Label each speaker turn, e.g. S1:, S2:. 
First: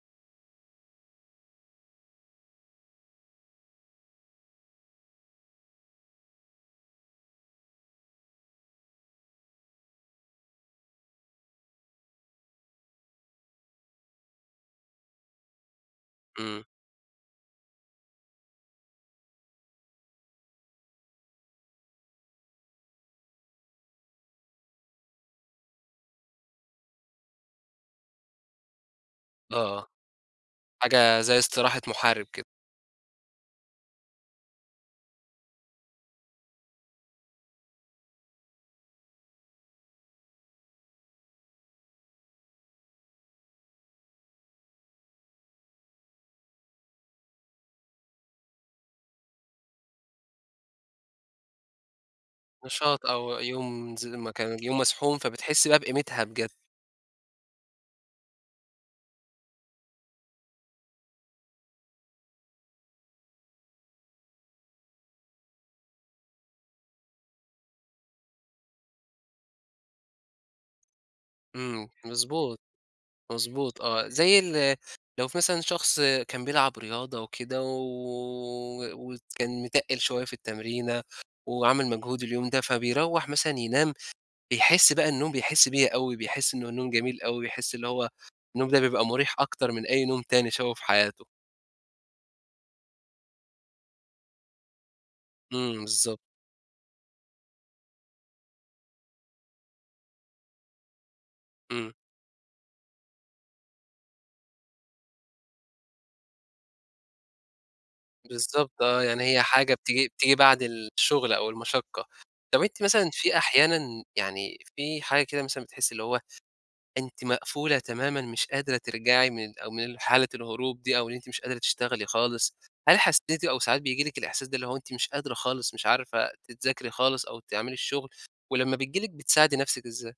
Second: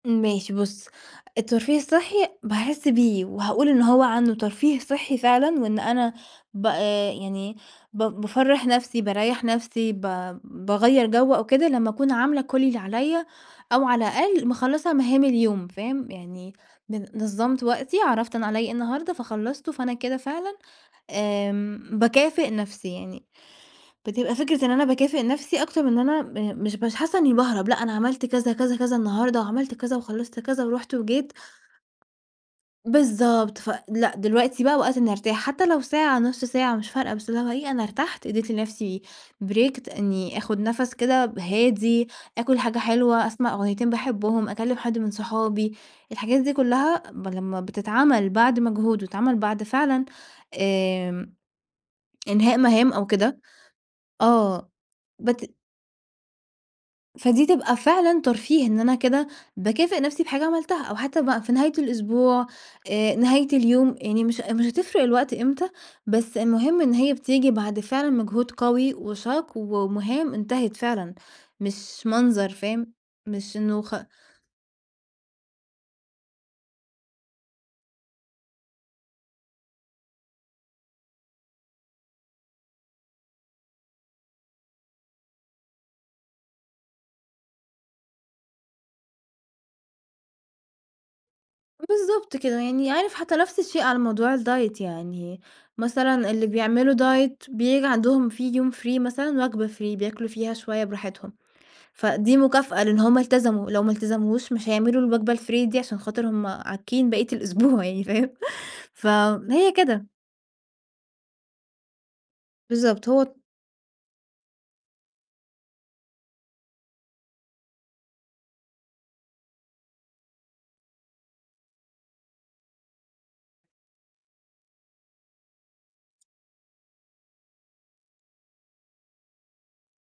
S1: ماشي بُص، الترفيه الصحي باحس بيه، وهاقول إن هو عنده ترفيه صحي فعلًا، وإن أنا ب آآ، يعني إيه ب بافَرّح نَفْسي، باريّح نَفْسي، ب باغيّر جو أو كده لما أكون عاملة كل اللي عليَّ، أو على الأقل مِخَلّصة مهام اليوم، فاهم؟ يعني
S2: إمم.
S1: بن نظمت وقتي، عرفت أنا عليَّ إيه النهاردة فخلصته، فأنا كده فعلًا آمم، باكافئ نَفْسي يعني، بتبقى فكرة إن أنا باكافئ نَفْسي أكتر من إن أنا آآ مش حاسة إني باهرَب، لأ أنا عملت كذا، كذا، كذا النهاردة، وعملت
S2: آه
S1: كذا وخلصت كذا ورُحت
S2: حاجة
S1: وجيت.
S2: زي إستراحة محارب كده.
S1: بالضبط، فلأ، دلوقتي بَقى وقت إني أرتاح، حتى لو ساعة، نُص ساعة، مش فارقة، بس اللي هو إيه، أنا إرتحت، إديت لنَفْسي break، إني آخد نَفَس كده هادي، آكل حاجة حلوة، أسمع أغنيتين باحبهم، أكلم حد من صحابي، الحاجات دي كلها ب لما بتتعمل بعد مجهود، وتتعمل بعد فعلًا آمم، إنهاء مهام
S2: نشاط
S1: أو
S2: أو
S1: كده،
S2: يوم [unintelligible] المكان
S1: آه
S2: يوم مزحوم،
S1: بت
S2: فبتحسي بَقى بقيمتها بجد.
S1: فدي تبقى فعلًا ترفيه، إن أنا كده باكافئ نَفْسي بحاجة عملتها، أو حتى بَقى في نهاية الأسبوع، آآ نهاية اليوم، يعني مش مش هتفرق الوقت إمتى، بس المهم إن هي بتيجي بعد فعلًا مجهود قوي وشاق، ومهام انتهت فعلًا،
S2: إمم،
S1: مش مَنظَر،
S2: مضبوط،
S1: فاهم؟ مش
S2: مضبوط،
S1: إنه خ
S2: آه. زي ال لو في مثلًا شخص كان بيلعب رياضة وكده، و و و وكان متقّل شوية في التمرينة، وعمل مجهود اليوم ده، فبيروَّح مثلًا ينام، بيحس بَقى النوم بيحس بيه أوي، بيحس إن النوم جميل أوي، بيحس اللي هو النوم ده بيبقى مريح أكتر من أي نوم تاني شافه في حياته.
S1: بالضبط كده، يعني عارف حتى نَفْس الشيء على موضوع الdiet يعني،
S2: إمم، بالضبط.
S1: مثلًا اللي بيعملوا diet، بييجي عندهم في يوم free، مثلًا وجبة free، بياكلوا فيها شوية براحتهم.
S2: إمم.
S1: فدي مكافأة، لأن هُم التزموا، لو ما التزموش، مش هيعملوا الوجبة الfree دي، عشان خاطر هُم عاكين بقية الأسبوع يعني، فاهم؟
S2: بالضبط، آه،
S1: ف
S2: يعني هي
S1: هي
S2: حاجة
S1: كده.
S2: بتيجي، بتيجي بعد الشُغلة أو المشقة. طَب أنتِ
S1: بالضبط
S2: مثلًا، في
S1: هو
S2: أحيانًا يعني، في حاجة كده مثلًا بتحسي، اللي هو أنتِ مقفولة تمامًا، مش قادرة ترجعي من ال أ من حالة الهروب دي، أو إن أنتِ مش قادرة تشتغلي خالص. هل حسيتِ، أو ساعات بييجي لِك الإحساس ده، اللي هو أنتِ مش قادرة خالص، مش عارفة أنتِ تذاكري خالص، أو تعملي الشغل، ولما بتيجي لِك، بتساعدي نَفْسِك إزاي؟